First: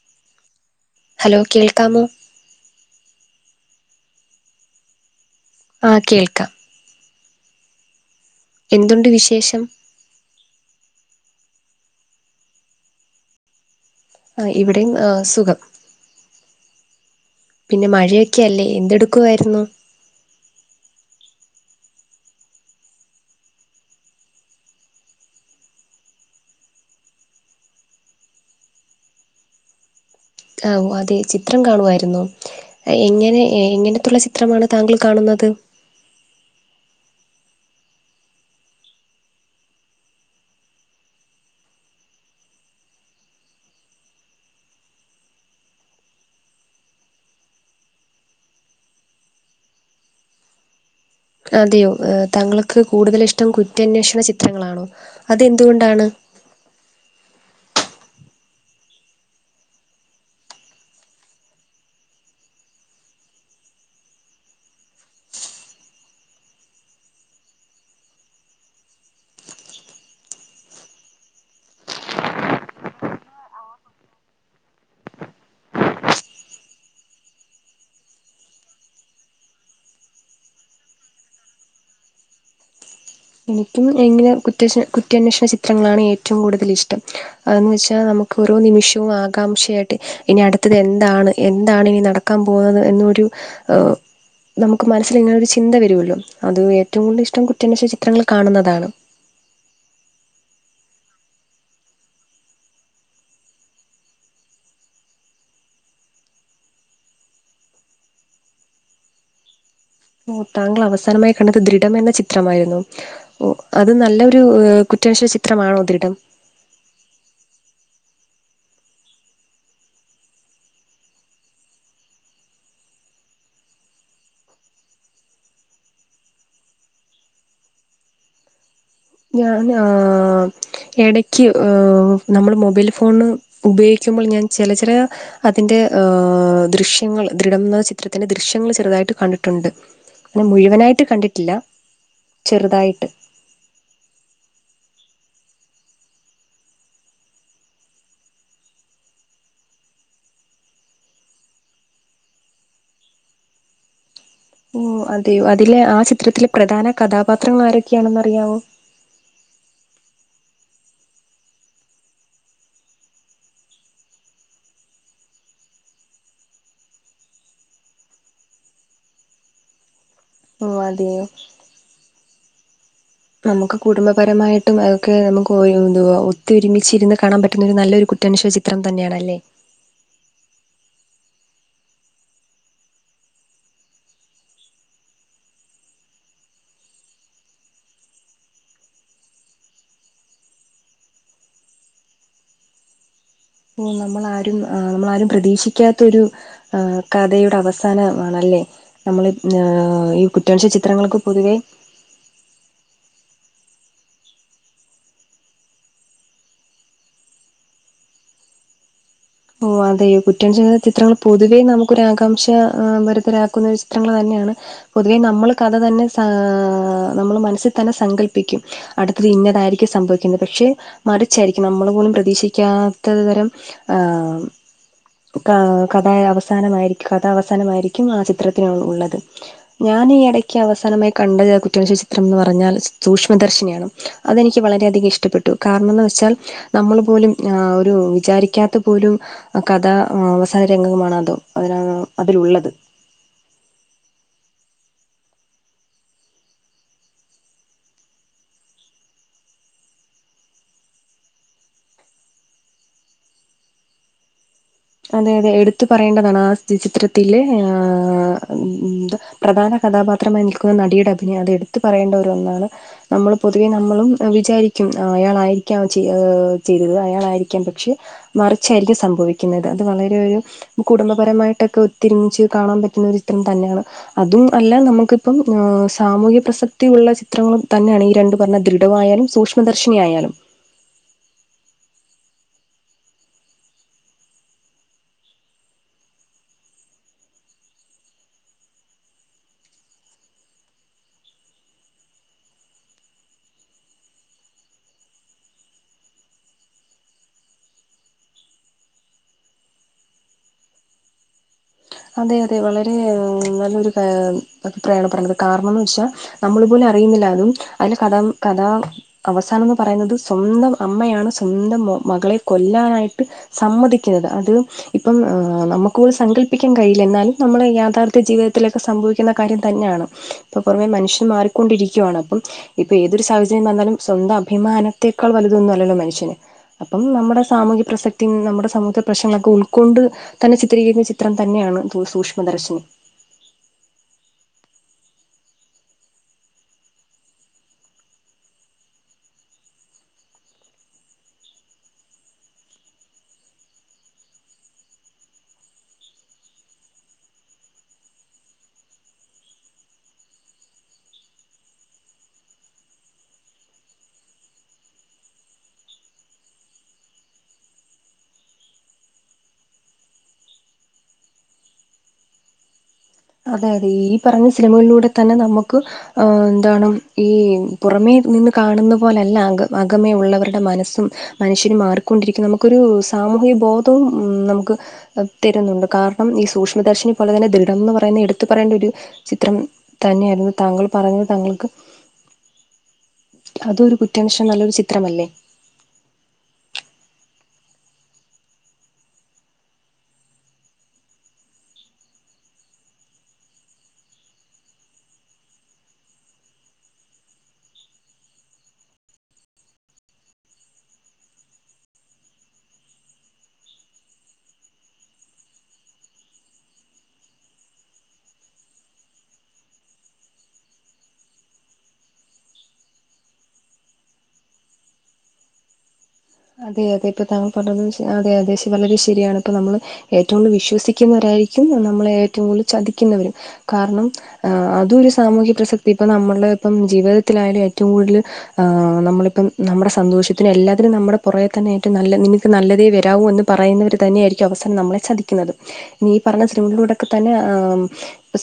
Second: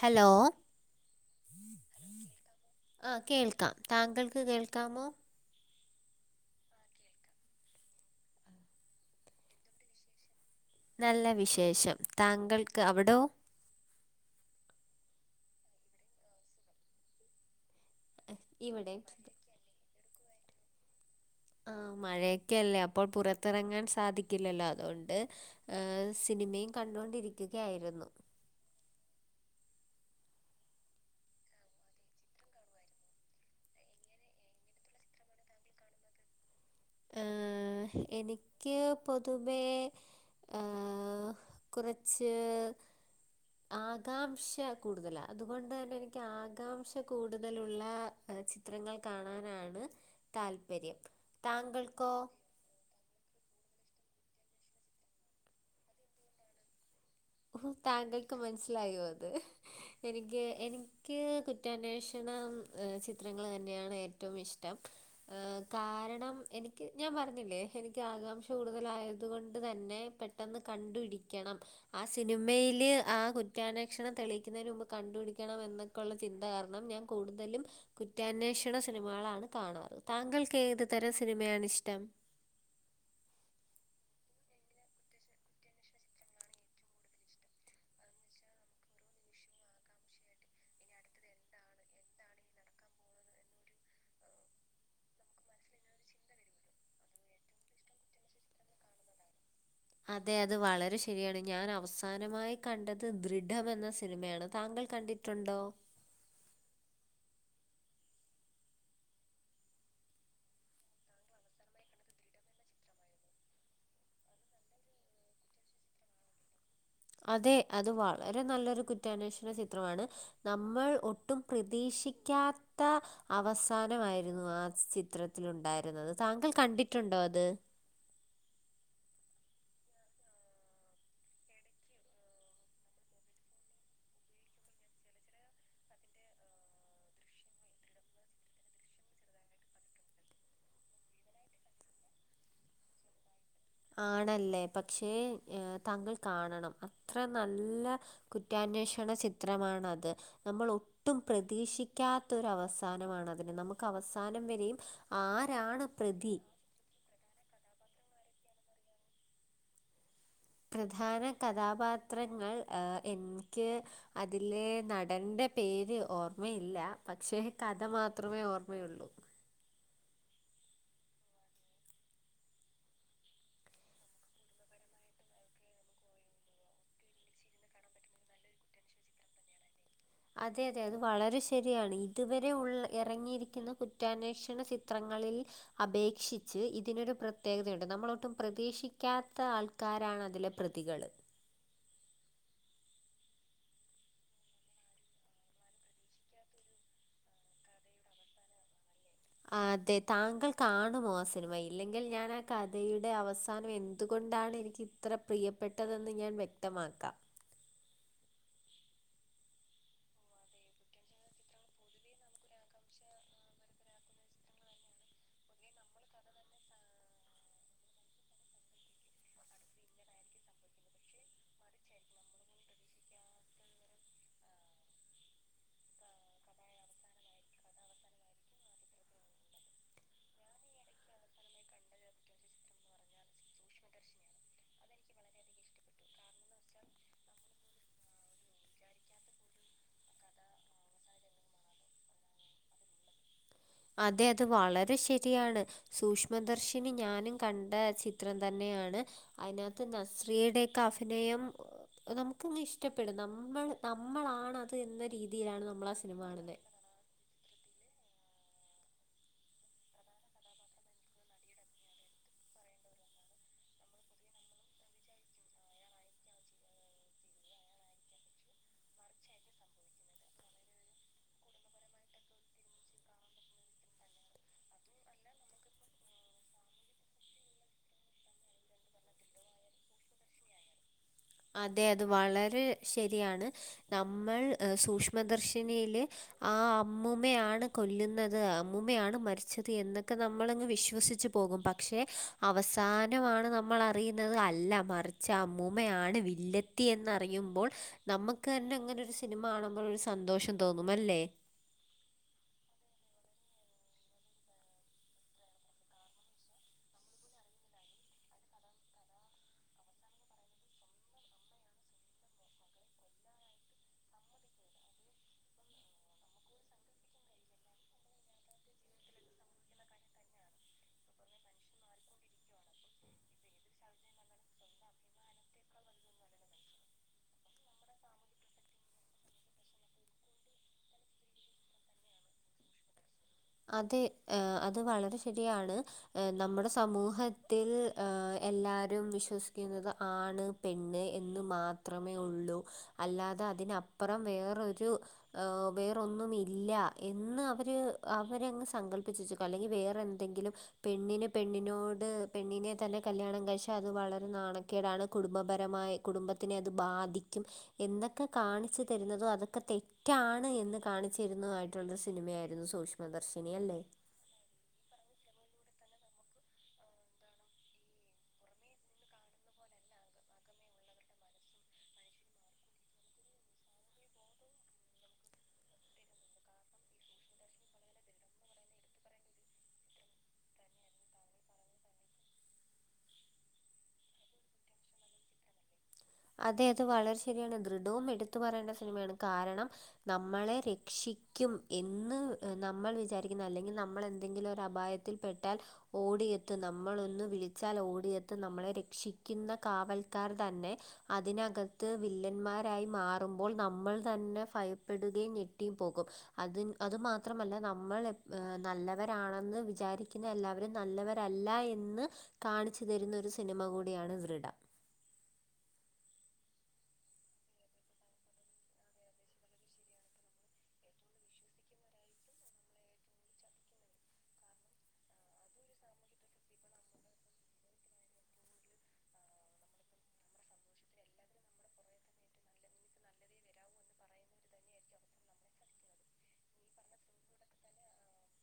Hello hello കേൾക്കാമോ ആഹ് കേൾക്കാം താങ്കൾക്ക് കേൾക്കാമോ? ആഹ് കേൾക്കാം. എന്തുണ്ട് വിശേഷം? നല്ല വിശേഷം താങ്കൾക്ക് അവിടോ? ആഹ് ഇവിടെയും സുഖം. പിന്നെ മഴയൊക്കെയല്ലേ, ഇവിടെയും സുഖം എന്തെടുക്കുവായിരുന്നു? ആഹ് മഴയൊക്കെല്ലേ അപ്പോൾ പുറത്തിറങ്ങാൻ സാധിക്കില്ലല്ലോ അതുകൊണ്ട്. ഏഹ് സിനിമയും കണ്ടുകൊണ്ടിരിക്കുകയായിരുന്നു. ആഹ് അതെ ചിത്രം കാണുവായിരുന്നു. എങ്ങനെ എങ്ങനത്തുള്ള ചിത്രമാണ് താങ്കൾ കാണുന്നത്? ആഹ് എനിക്ക് പൊതുവേ. ഏഹ് കുറച്ച് ആകാംക്ഷ കൂടുതല, അതുകൊണ്ട് തന്നെ എനിക്ക് ആകാംക്ഷ കൂടുതലുള്ള ചിത്രങ്ങൾ കാണാനാണ് താല്പര്യം. അതെയോ, താങ്കൾക്കോ താങ്കൾക്ക് കൂടുതൽ ഇഷ്ടം കുറ്റന്വേഷണ ചിത്രങ്ങളാണോ? അതെന്തുകൊണ്ടാണ്? ഓഹ് താങ്കൾക്ക് മനസ്സിലായോ അത്. എനിക്ക് എനിക്ക് കുറ്റാന്വേഷണം ചിത്രങ്ങൾ തന്നെയാണ് ഏറ്റവും ഇഷ്ടം. ഏഹ് കാരണം എനിക്ക് ഞാൻ പറഞ്ഞില്ലേ, എനിക്ക് ആകാംക്ഷ കൂടുതലായത് കൊണ്ട് തന്നെ പെ പെട്ടെന്ന് കണ്ട് പിടിക്കണം. ആഹ് സിനിമയില് ആ കുറ്റാന്വേഷണം തെളിയിക്കുന്നതിന് മുമ്പ് കണ്ടുപിടിക്കണം എന്നൊ ക്കുള്ള ചിന്ത കാരണം ഞാൻ കൂടുതലും കുറ്റാന്വേഷണ സിനിമകളാണ് കാണാർ. താങ്കൾക്ക് ഏതു തരം സിനിമയാണിഷ്ടം. എനിക്കും എങ്ങനെ കുറ്റഷ കുറ്റന്വേഷണ ചിത്രങ്ങളാണ് ഏറ്റവും കൂടുതൽ ഇഷ്ടം. അതന്ന് വെച്ചാ നമുക്ക് ഓരോ നിമിഷവും ആകാംക്ഷയായിട്ട് ഇനി അടുത്തത് എന്താണ് എന്താണ് ഇനി നട ക്കാൻ പോകുന്നത് എന്നൊരു നമുക്ക് മനസ്സിൽ ഇങ്ങനൊരു ചിന്ത വരുല്ലോ, അത് ഏറ്റവും കൂടുതൽ ഇഷ്ടം കുറ്റന്വേഷണ ചിത്രങ്ങൾ കാണുന്നതാണ്. അതെ അത് വളരെ ശരിയാണ്. ഞാൻ അവസാനമായി കണ്ടത് ദൃഢം എന്ന സിനിമയാണ് താങ്കൾ കണ്ടി ട്ടുണ്ടോ ഓ താങ്കൾ അവസാനമായി കണ്ടത് ദൃഢം എന്ന ചിത്രമായിരുന്നോ? ഓഹ് അത് നല്ലൊരു കുറ്റന്വേഷണ ചിത്രമാണോ ദൃഢം. അതെ അത് വളരെ നല്ലൊരു കുറ്റാന്വേഷണ ചിത്രമാണ്, നമ്മൾ ഒട്ടും പ്രതീക്ഷിക്കാത്ത അവസാനമായിരുന്നു ആ ചിത്രത്തിലുണ്ടായിരുന്നത് താങ്കൾ കണ്ടിട്ടുണ്ടോ അത്? ഞാനാ ഇടക്ക് നമ്മള് മൊബൈൽ ഫോണ് ഉപയോഗിക്കുമ്പോൾ ഞാൻ ചെല ചെല അതിന്റെ ദൃശ്യങ്ങൾ ദൃഢം എന്ന ചിത്രത്തിന്റെ ദൃശ്യങ്ങൾ ചെറുതായിട്ട് കണ്ടിട്ടുണ്ട്. അങ്ങനെ മുഴുവനായിട്ട് കണ്ടിട്ടില്ല, ചെറുതായിട്ട് ആണല്ലേ, പക്ഷേ താങ്കൾ കാണണം അത്ര നല്ല കുറ്റാന്വേഷണ ചിത്രമാണത്. നമ്മൾ ഒട്ടും പ്രതീക്ഷിക്കാത്ത ഒരു അവസാനമാണ് അതിന് നമ്മുക്ക് അവസാനം വരെയും ഓഹ് അതെയോ അതിലെ ആരാണ് ആ പ്രതി ചിത്രത്തിലെ പ്രധാന കഥാപാത്രങ്ങൾ ആരൊക്കെയാണെന്ന് അറിയാവോ? പ്രധാന കഥാപാത്രങ്ങൾ എനിക്ക് അതിലെ നടന്റെ പേര് ഓർമ്മയില്ല. പക്ഷേ കഥ മാത്രമേ ഓർമ്മയുള്ളൂ. ഓ അതെയോ? നമ്മുക്ക് കുടുംബപരമായിട്ടും അതക്കെ നമ്മുക്ക് എന്തുവാ ഒത്തൊരുമിച്ച് കാണൻ പറ്റുന്ന ഒരു നല്ലൊരു കുറ്റാന്വേഷണ ചി ത്രം തന്നെയാണല്ലേ? അതെ അതെ അത് വളരെ ശരിയാണ് ഇതുവരെ ഉള്ള ഇറങ്ങിയിരിക്കുന്ന കുറ്റാന്വേഷണ ചിത്രങ്ങളിൽ അപേക്ഷിച്ച് ഇതിനൊരു പ്രത്യേകതയുണ്ട് നമ്മൾ ഒട്ടും പ്രതീക്ഷിക്കാത്ത ആൾ കാരാണ്അതിലെ പ്രതികള്. ന്നി നമ്മളാരും നമ്മളാരും പ്രതീക്ഷിക്കാത്തൊരു കഥയുടെ അവസാനമാണല്ലേ? നമ്മൾ അതെ ഈ കുറ്റാന്വേഷണ ചിത്രങ്ങൾക്ക് പൊതുവേ എങ്കിൽ ഞാൻ ആ കഥയുടെ അവസാനം എന്തുകൊണ്ടാണ് എനിക്ക് ഇത്ര പ്രിയപ്പെട്ടതെന്ന് ഞാൻ വ്യക്തമാക്കാം. ഓ അതെയോ കുറ്റം ചെയ്ത ചിത്രങ്ങൾ പൊതുവേ നമുക്കൊരാകാംക്ഷ വരുതരാക്കുന്ന ചിത്രങ്ങൾ തന്നെയാണ്. പൊതുവേ നമ്മൾ കഥ തന്നെ സാ നമ്മൾ മനസ്സിൽ തന്നെ സങ്കല്പിക്കും. അടുത്തത് ഇന്നതായിരിക്കും സംഭവിക്കുന്നത് പക്ഷെ മറിച്ചായിരിക്കും നമ്മൾ പോലും പ്രതീക്ഷിക്കാത്ത തരം ആ കഥ അവസാനമായിരിക്കും കഥാവസാനമായിരിക്കും ആ ചിത്രത്തിനുള്ളത്. ഞാൻ ഈ ഇടയ്ക്ക് അവസാനമായി കണ്ട കുറ്റാന്വേഷണചിത്രം എന്ന് പറഞ്ഞാൽ സൂക്ഷ്മദർശിനിയാണ്. അതെനിക്ക് വളരെയധികം ഇഷ്ടപ്പെട്ടു കാരണം മെന്ന് വെച്ചാൽ നമ്മൾ പോലും അ ഒരു വിചാരിക്കാത്ത പ്പ ഒരു കഥാ അവസാന രംഗമാണ് അതും അതിന അതിലുള്ളത്. അതെ അത് വളരെ ശരിയാണ്. സൂക്ഷ്മദർശിനി ഞാനും കണ്ട ചിത്രം തന്നെയാണ്. അതിനകത്ത് നസ്രിയയുടെ ഒക്കെ അഭിനയം അത് നമുക്കങ്ങ് ഇഷ്ടപ്പെടും നമ്മൾ നമ്മളാണ് അതെ അതെ എടുത്തു പറയേണ്ടതാണ്. ആ ചിത്രത്തി ത്തിലെ ആ ന്ത് പ്രധാന കഥാപാത്രമായി നിൽക്കുന്ന നടിയുടെ അഭിനയം അത് എടുത്ത് ത്ത് പറയേണ്ട ഒരു ഒന്നാണ്. നമ്മൾ പൊതുവെ നമ്മളും വിചാരിക്കും അയ്യാളായിരിക്കാം ചെയ്തത് അയ്യാളായിരിക്കാം പക്ഷെ മറിച്ചായിരിക്കും സംഭവിക്കുന്നത് അത് വളരെ ഒരു കുടുംബപരമായിട്ടൊക്കെ ഒത്ത് ഒരുമിച്ച് കാണാൻ പറ്റുന്ന ഒരു ചിത്രം തന്നെയാണ്. അതും അല്ല നമുക്കിപ്പം സാമൂഹ്യ പ്രസക്തിയ ഉള്ള ചിത്രങ്ങളും തന്നെയാണ് ഈ രണ്ടു പറഞ്ഞ ദൃഢവായാലും സൂക്ഷ്മദർശിനിയായാലും അതെ അത് വളരെ ശരിയാണ് നമ്മൾ സൂക്ഷ്മദർശിനിയില് ആ അമ്മുമ്മേയാണ് കൊല്ലുന്നത് അമ്മുമ്മയാണ് മരിച്ചത് എന്നൊക്കെ നമ്മളങ്ങ് വിശ്വസിച്ചു പോകും. പ ക്ഷെ അവസാനമാണ് നമ്മൾ അറിയുന്നത് അല്ല മറിച്ച് അമ്മൂമ്മയാണ് വില്ലത്തി എന്നറിയുമ്പോൾ നമ്മുക്ക് തന്നെ അങ്ങനെ ഒരു സിനിമ കാണുമ്പോൾ ഒരു സന്തോഷം തോന്നും. അല്ലേ? അതെ അതെ വളരെ നല്ലൊരു കാ അഭിപ്രായമാണ് പറഞ്ഞത് കാരണംന്ന് വെച്ചാ നമ്മളു പോലും അറിയുന്നില്ല അതും അതില് കഥം കഥ അവസാനം എന്ന് പറയുന്നത് സ്വന്തം അമ്മയാണ് സ്വന്തം മകളെ കൊല്ലാനായിട്ട് സമ്മതിക്കുന്നത് അത് ഇപ്പം നമ്മുക്ക് പോലുംസങ്കൽ പ്പിക്കാൻ കഴയില്ല എന്നാലും നമ്മള് യാഥാർത്ഥ്യ ജീവിതത്തിലൊക്കെ സംഭവിക്കുന്ന കാര്യം തന്നെയാണ് ഇപ്പൊ പുറമേ മനുഷ്യൻ മാറി കൊണ്ടിരിക്കുകയാണ് അപ്പം ഇപ്പൊ ഏതൊരു സാഹചര്യം വന്നാലും സ്വന്തം അഭിമാനത്തേക്കാൾ വലുതൊന്നുമല്ലോ മനുഷ്യന് അപ്പം നമ്മുടെ സാമൂഹ്യ പ്രസക്തി നമ്മുടെ സമൂഹ പ്രശ്നങ്ങളൊക്കെ ഉൾക്കൊണ്ട് തന്നെ ചിത്രീകരിക്കുന്ന ത്രം തന്നെയാണ് സൂക്ഷ്മദർശിനി. അതെ അത് വളരെ ശരിയാണ്. ഹെ നമ്മുടെ സമൂഹത്തിൽ എല്ലാരും വിശ്വസിക്കുന്നത് ആൺ പെണ്ണ് എന്ന് മാത്രമേ ഉള്ളൂ അല്ലാതെ അതിനപ്പുറം വേറരു. വേറൊന്നും ഇല്ല എന്ന് അവര്. അവരെ അങ്ങ് സങ്കല്പ്പിച്ചക്കുക അല്ലെങ്കിൽ വേറെന്തെങ്കിലും. പെണ്ണിന് പെണ്ണിനോട് പെണ്ണിനെ തന്നെ കല്യാണം കാഴ്ച അത് വളരെ നാണക്കേടാണ് കുടുംബപരമായി കുടുംബത്തിനെ അത് ബാധിക്കും. എന്തൊക്കെ കാണിച്ചു തരുന്നതോ അതൊക്കെ തെറ്റാണ് എന്ന് കാണിച്ചു തരുന്നത ആയിട്ടുള്ള ഒരു സിനിമയായിരുന്നു സൂഷ്മ. മദർശ അതെ അതെ ഈ പറഞ്ഞ സിനിമകളിലൂടെ തന്നെ നമുക്ക് ആ എന്താണ് ഈ പുറമേ നിന്ന് കാണുന്ന പോലല്ല അ അകമേ ഉള്ളവരുടെ മനസ്സും. മനുഷ്യന് മാറിക്കൊണ്ടിരിക്കും നമുക്കൊരു സാമൂഹിക ബോധവും ഉ നമുക്ക് തരുന്നുണ്ട് കാരണം ഈ സൂക്ഷ്മദർശിനി പോലെ തന്നെ ദൃഢം എന്ന് പറ പറയുന്ന എടുത്തു പറയേണ്ട ഒരു ചിത്രം തന്നെയായിരുന്നു താങ്കൾ പറഞ്ഞത് താങ്കൾക്ക്. അതരു കുറ്റൻസൻ നല്ലൊരു ചിത്രമല്ലേ അതെ അത് വളരെ ശരിയാണ് ദൃഢവും എടുത്തു പറയേണ്ട സിനിമയാണ്. കാരണം നമ്മളെ രക്ഷിക്കും എന്ന് നമ്മൾ വിചാരിക്കുന്ന അല്ലെങ്കിൽ നമ്മൾ എന്തെങ്കിലും ഒരു അപായ ത്തിൽപ്പെട്ടാൽ ഓടിയെത്ത് നമ്മളൊന്ന് വിളിച്ചാൽ ഓടിയെത്ത് നമ്മളെ രക്ഷിക്കുന്ന കാവൽക്കാർ തന്നെ അതിനകത്ത് വില്ലന്മാരായി മാറുമ്പോൾ നമ്മൾ തന്നെ ഭയപ്പെടുകയും ഞെട്ടിയും പോകും. അത് അത് മാത്രമല്ല നമ്മൾ നല്ലവരാണെന്ന് വിചാരിക്കുന്ന എല്ലാവരും. നല്ലവരല്ല എന്ന് കാണിച്ചു തരുന്ന ഒരു സിനിമ കൂടിയാണ് ദൃഢം അതെ അതെ ഇപ്പൊ താങ്കൾ പറഞ്ഞ അതെ അതെ വളരെ ശരിയാണ്. ഇപ്പ നമ്മള് ഏറ്റവും കൂടുതൽ വിശ്വസിക്കുന്നവരായിരിക്കും. നമ്മളെ ഏറ്റവും കൂടുതൽ ചതിക്കുന്നവര്. കാരണം ആ അതുംരു സാമൂഹ്യ പ്രസക്തി ഇപ്പൊ നമ്മുടെ ഇപ്പം ജീവിതത്തിലായാലും ഏറ്റവും കൂടുതൽ. ആ് നമ്മളിപ്പം നമ്മുടെ സന്തോഷത്തിനന് എല്ലാത്തിനും. നമ്മു കുറേ തന്നൊയിട്ടും നല്ല നിങ്ങൾക്ക് നല്ലതേ വരമൂ എന്ന് പറയുന്നവർ തന്നെയായിരിക്കും അവസാനം നമ്മളെ ചതിക്കുന്നത്. നീ പറഞ്ഞ സിനിമളിലൂടെൊക്കെ തന്നെ ആ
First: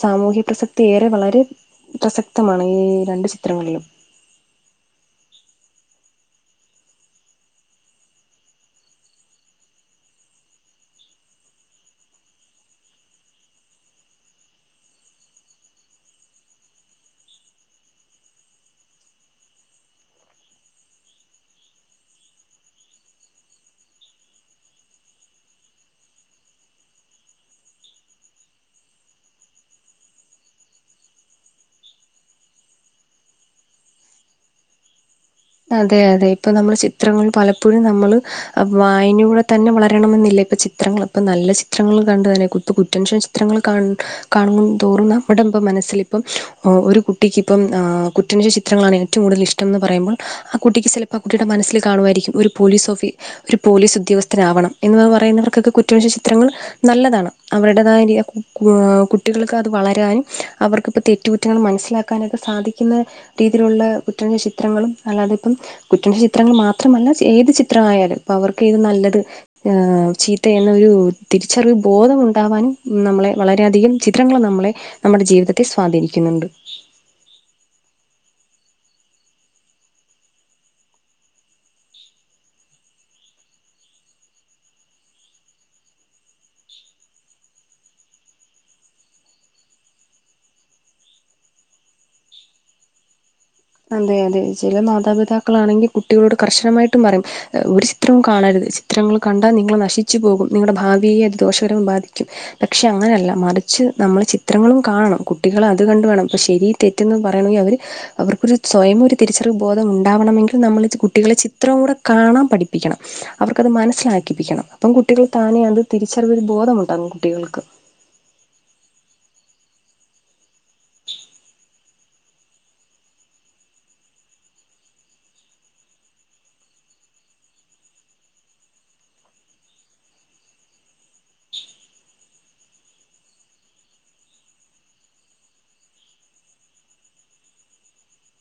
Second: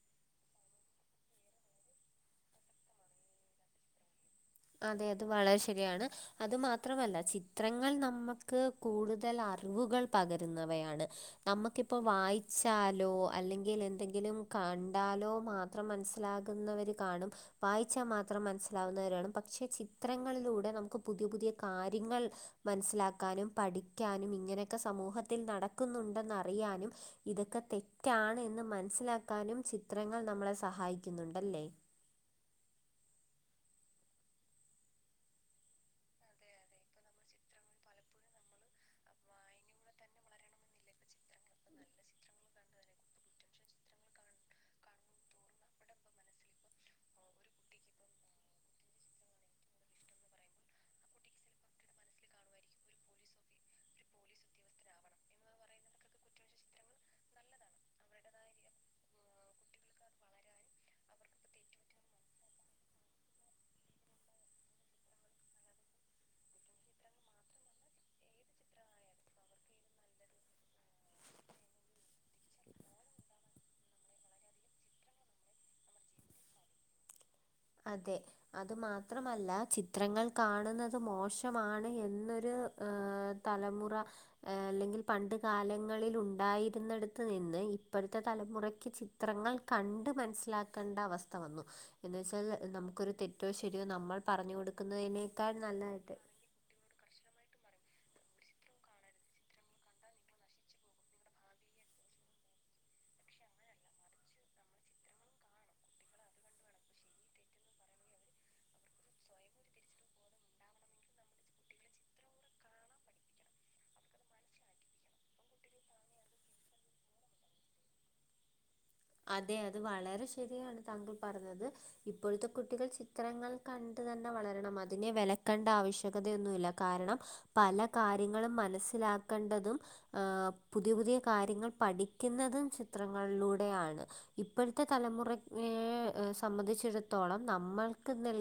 സാമൂഹ്യ പ്രസക്തി ഏറെ വളരെ പ്രസക്തമാണ് ഈ രണ്ടു ചിത്രങ്ങളിലും അതെ അത് വളരെ ശരിയാണ് അത് മാത്രമല്ല ചിത്രങ്ങൾ നമുക്ക്. കൂടുതൽ അറിവുകൾ പകരുന്നവയാണ് നമക്കിപ്പോ വായിച്ചാലോ അല്ലെങ്കിൽ എന്തെങ്കിലും കണ്ടാലോ മാത്ര മനസ്സിലാകുന്നവർ കാണും വായിച്ചാൽ മാത്രം മനസിലാവുന്നവരാണ്. പക്ഷേ ചിത്രങ്ങളിലൂടെ നമുക്ക് പുതിയ പുതിയ കാര്യങ്ങൾ മനസ്സിലാക്കാനും പഠി വ്ക്കാനും ഇങ്ങനെയൊക്കെ സമൂഹത്തിൽ നടക്കുന്നുണ്ടെന്നറിയാനും. ഇതൊക്കെ തെറ്റാണ് എന്ന് മനസ്സിലാക്കാനും ചിത്രങ്ങൾ നമ്മളെ സഹായിക്കുന്നുണ്ടല്ലേ അതെ അതെ ഇപ്പൊ നമ്മള് ചിത്രങ്ങൾ പലപ്പോഴും നമ്മള് വായനൂടെ തന്നെ വളരണമെന്നില്ല ഇപ്പ ചിത്രങ്ങൾ ഇപ്പ നല്ല ചിത്രങ്ങൾ കണ്ട തന്നെപ്പ കുറ്റൻഷൻ ചിത്രങ്ങൾ കാണ തോറുന്ന അവിടെമ്പ മനസ്സിൽ ഇപ്പം ഒരു കുട്ടിക്ക്പ്പം കുന ചിത്രങ്ങളാണ് ഏറ്റവും കൂടുതൽ ഇഷ്ടം ഇഷടംന്ന് പറയുമ്പോൾ ആ കുട്ടിക്ക് ചിലപ്പോൾ ആ കുട്ടിയുടെ മനസ്സിൽ കാണുമായിരിക്കും ഒരു പോലീസ് ഓഫീ ഒരു പോലീസ് ഉദ്യോഗസ്ഥനാവണം എന്ന് പറയുന്നവർക്കൊക്കെ കുറ്റവശ ചിത്രങ്ങൾ. നല്ലതാണ് അവരുടേതായ കുട്ടികൾക്ക് അത് വളരാനും അവർക്കിപ്പോ തെറ്റ് തെറ്റുകുറ്റങ്ങൾ മനസ്സിലാക്കാനൊക്കെ സാധിക്കുന്ന രീതിയിലുള്ള കുറ്റന ചിത്രങ്ങളും അല്ലാതെ ഇപ്പം കുറ്റന്റെ ചിത്രങ്ങൾ മാത്രമല്ല ഏത് ചിത്ര ആയാലും ഇപ്പ അവർക്ക് ത് നല്ലത് ചീത്ത എന്നൊരു തിരിച്ചറിവ് ബോധമുണ്ടാാവാനും നമ്മളെ വളരെയധികം ചിത്രങ്ങൾ നമ്മളെ നമ്മുടെ ജീവിതത്തെ സ്വാധീനിക്കുന്നുണ്ട്. അതെ അത് മാത്രമല്ല ചിത്രങ്ങൾ കാണുന്നത് മോശമാണ് എന്നൊരു തലമുറ അല്ലെങ്കിൽ പണ്ട് കാലങ്ങളിൽ ഉണ്ടായിരുന്നിടത്ത് നിന്ന് ഇപ്പോഴത്തെ തലമുറയ്ക്ക് ചി ചിത്രങ്ങൾ കണ്ട് മനസ്സിലാക്കേണ്ട അവസ്ഥ വന്നു എന്നന്ന് വെച്ചാൽ നമുക്കൊരു തെറ്റ്. തെറ്റോ ശരിയോ അതെ നമ്മൾ അതെ പറഞ്ഞ് ചില കൊടുക്കുന്നതിനേക്കാൾ മാതാപിതാക്കളാണെങ്കിൽ നല്ലതായിട്ട് കുട്ടികളോട് കർശനമായിട്ടും പറയും ഒരു ചിത്രവും കാണരുത് ചിത്രങ്ങൾ കണ്ടാൽ നിങ്ങളെ നശിച്ചു പോകും. നിങ്ങളുടെ ഭാവിയെ അത് ദോഷകരം ബാധിക്കും. പക്ഷെ അങ്ങനല്ല മറിച്ച് നമ്മള് ചിത്രങ്ങളും കാണണം കുട്ടികള അത് കണ്ട് വേണം ഇപ്പ ശരി തെറ്റെന്ന് പറയണമെങ്കിൽ അവർ അവർക്ക് ഒരു സ്വയമൊരു തിരിച്ചറിവ് ബോധം ഉണ്ടാവണമെങ്കിൽ നമ്മൾ കുട്ടികളെ ചിത്രം കൂടെ കാണാൻ പഠിപ്പിക്കണം. അവർക്കത് മനസ്സിലാക്കിപ്പിക്കണം അപ്പം കുട്ടികൾ താനെ അത് തിരിച്ചറിവ ഒരു ബോധമുണ്ടാകും. കുട്ടികൾക്ക്. അതെ അത് വളരെ ശരിയാണ്. താങ്കൾ പറഞ്ഞത്. ഇപ്പോഴത്തെ കുട്ടികൾ ചിത്രങ്ങൾ കണ്ട് തന്നെ വളരണം അതിനെ വിലക്കേണ്ട. ആവശ്യകതയൊന്നുമില്ല. കാരണം പല കാര്യങ്ങളും മനസ്സിലാക്കേണ്ടതും ആഹ് പുതിയ പുതിയ കാര്യങ്ങൾ പഠിക്കുന്നതും ചിത്രങ്ങളിലൂടെയാണ് ഇപ്പോഴത്തെ തലമുറയെ സംബന്ധിച്ചിടത്തോളം നമ്മൾക്ക് നെൽ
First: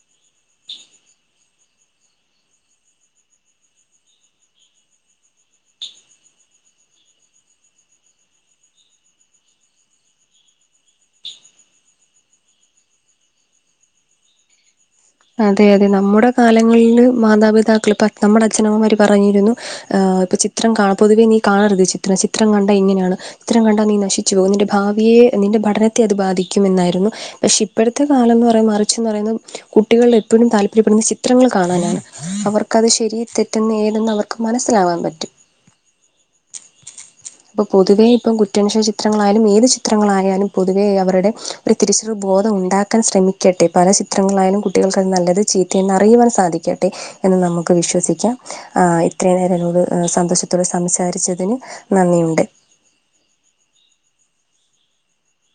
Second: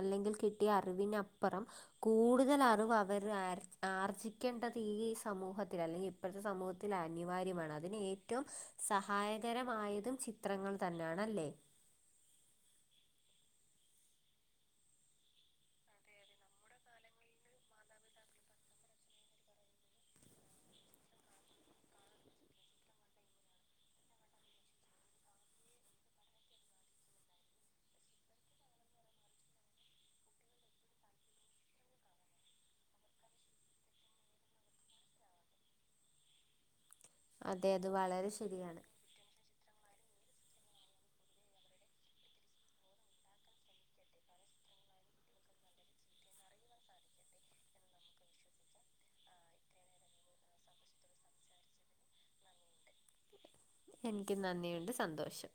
അല്ലെങ്കിൽ കിട്ടിയ അറിവിനപ്പുറം കൂടുതൽ അറിവ് അവര് ആർ ആർജിക്കേണ്ടത് ഈ സമൂഹത്തിൽ അല്ലെ ഇപ്പോഴത്തെ സമൂഹത്തിൽ അനിവാര്യമാണ്. അതിനന് ഏറ്റവും സഹായ തരമായതും ചിത്രങ്ങൾ തന്നെയാണ് അല്ലേ അതെ അതെ നമ്മുടെ കാലങ്ങളില് മാതാപിതാക്കൾ ഇപ്പ നമ്മുടെ അച്ഛനമ്മമാര് പറഞ്ഞിരുന്നു. ആഹ് ഇപ്പ ചിത്രം പൊതുവേ നീ കാണരുത്. ചിത്രം ചിത്രം കണ്ട എങ്ങനെയാണ്? ചിത്രം കണ്ടാ നീ നശിച്ചു പോകും നിന്റെ ഭാവിയെ നിന്റെ പഠനത്തെ അത് ബാധിക്കും എന്നായിരുന്നു പക്ഷെ ഇപ്പോഴത്തെ കാലം എന്ന് പറയ മറിച്ച്ന്ന് പറയുന്നത് കുട്ടികള എപ്പോഴും താല്പര്യപ്പെടുന്ന ചിത്രങ്ങൾ കാണാനാണ് അവർക്കത് ശരി തെറ്റെന്ന് ഏതെന്ന് അവർക്ക് മനസ്സിലാകൻ പറ്റും അപ്പൊ അതെ അത് പൊതുവെ വളരെ ഇപ്പം കുറ്റനുശോ ശരിയാണ് ചിത്രങ്ങളായാലും ഏത് ചിത്രങ്ങളായാലും പൊതുവെ അവരുടെ ഒരു തിരിച്ചെറു ബോധം ഉണ്ടാക്കാൻ ശ്രമിക്കും ട്ടെ പല ചിത്രങ്ങളിലായാലും കുട്ടികൾക്ക്ത് നല്ലത് ചീത്തയന്ന് അറിയുവാൻ സാധിക്കട്ടെ. എന്ന് നമുക്ക് വിശ്വസിക്കാം ആ ഇത്രയും നേരം എന്നോട് സന്തോഷത്തോടെ സംസാരിച്ചതിന് നന്ദിയുണ്ട്. എനിക്കും നന്ദിയുണ്ട്. സന്തോഷം.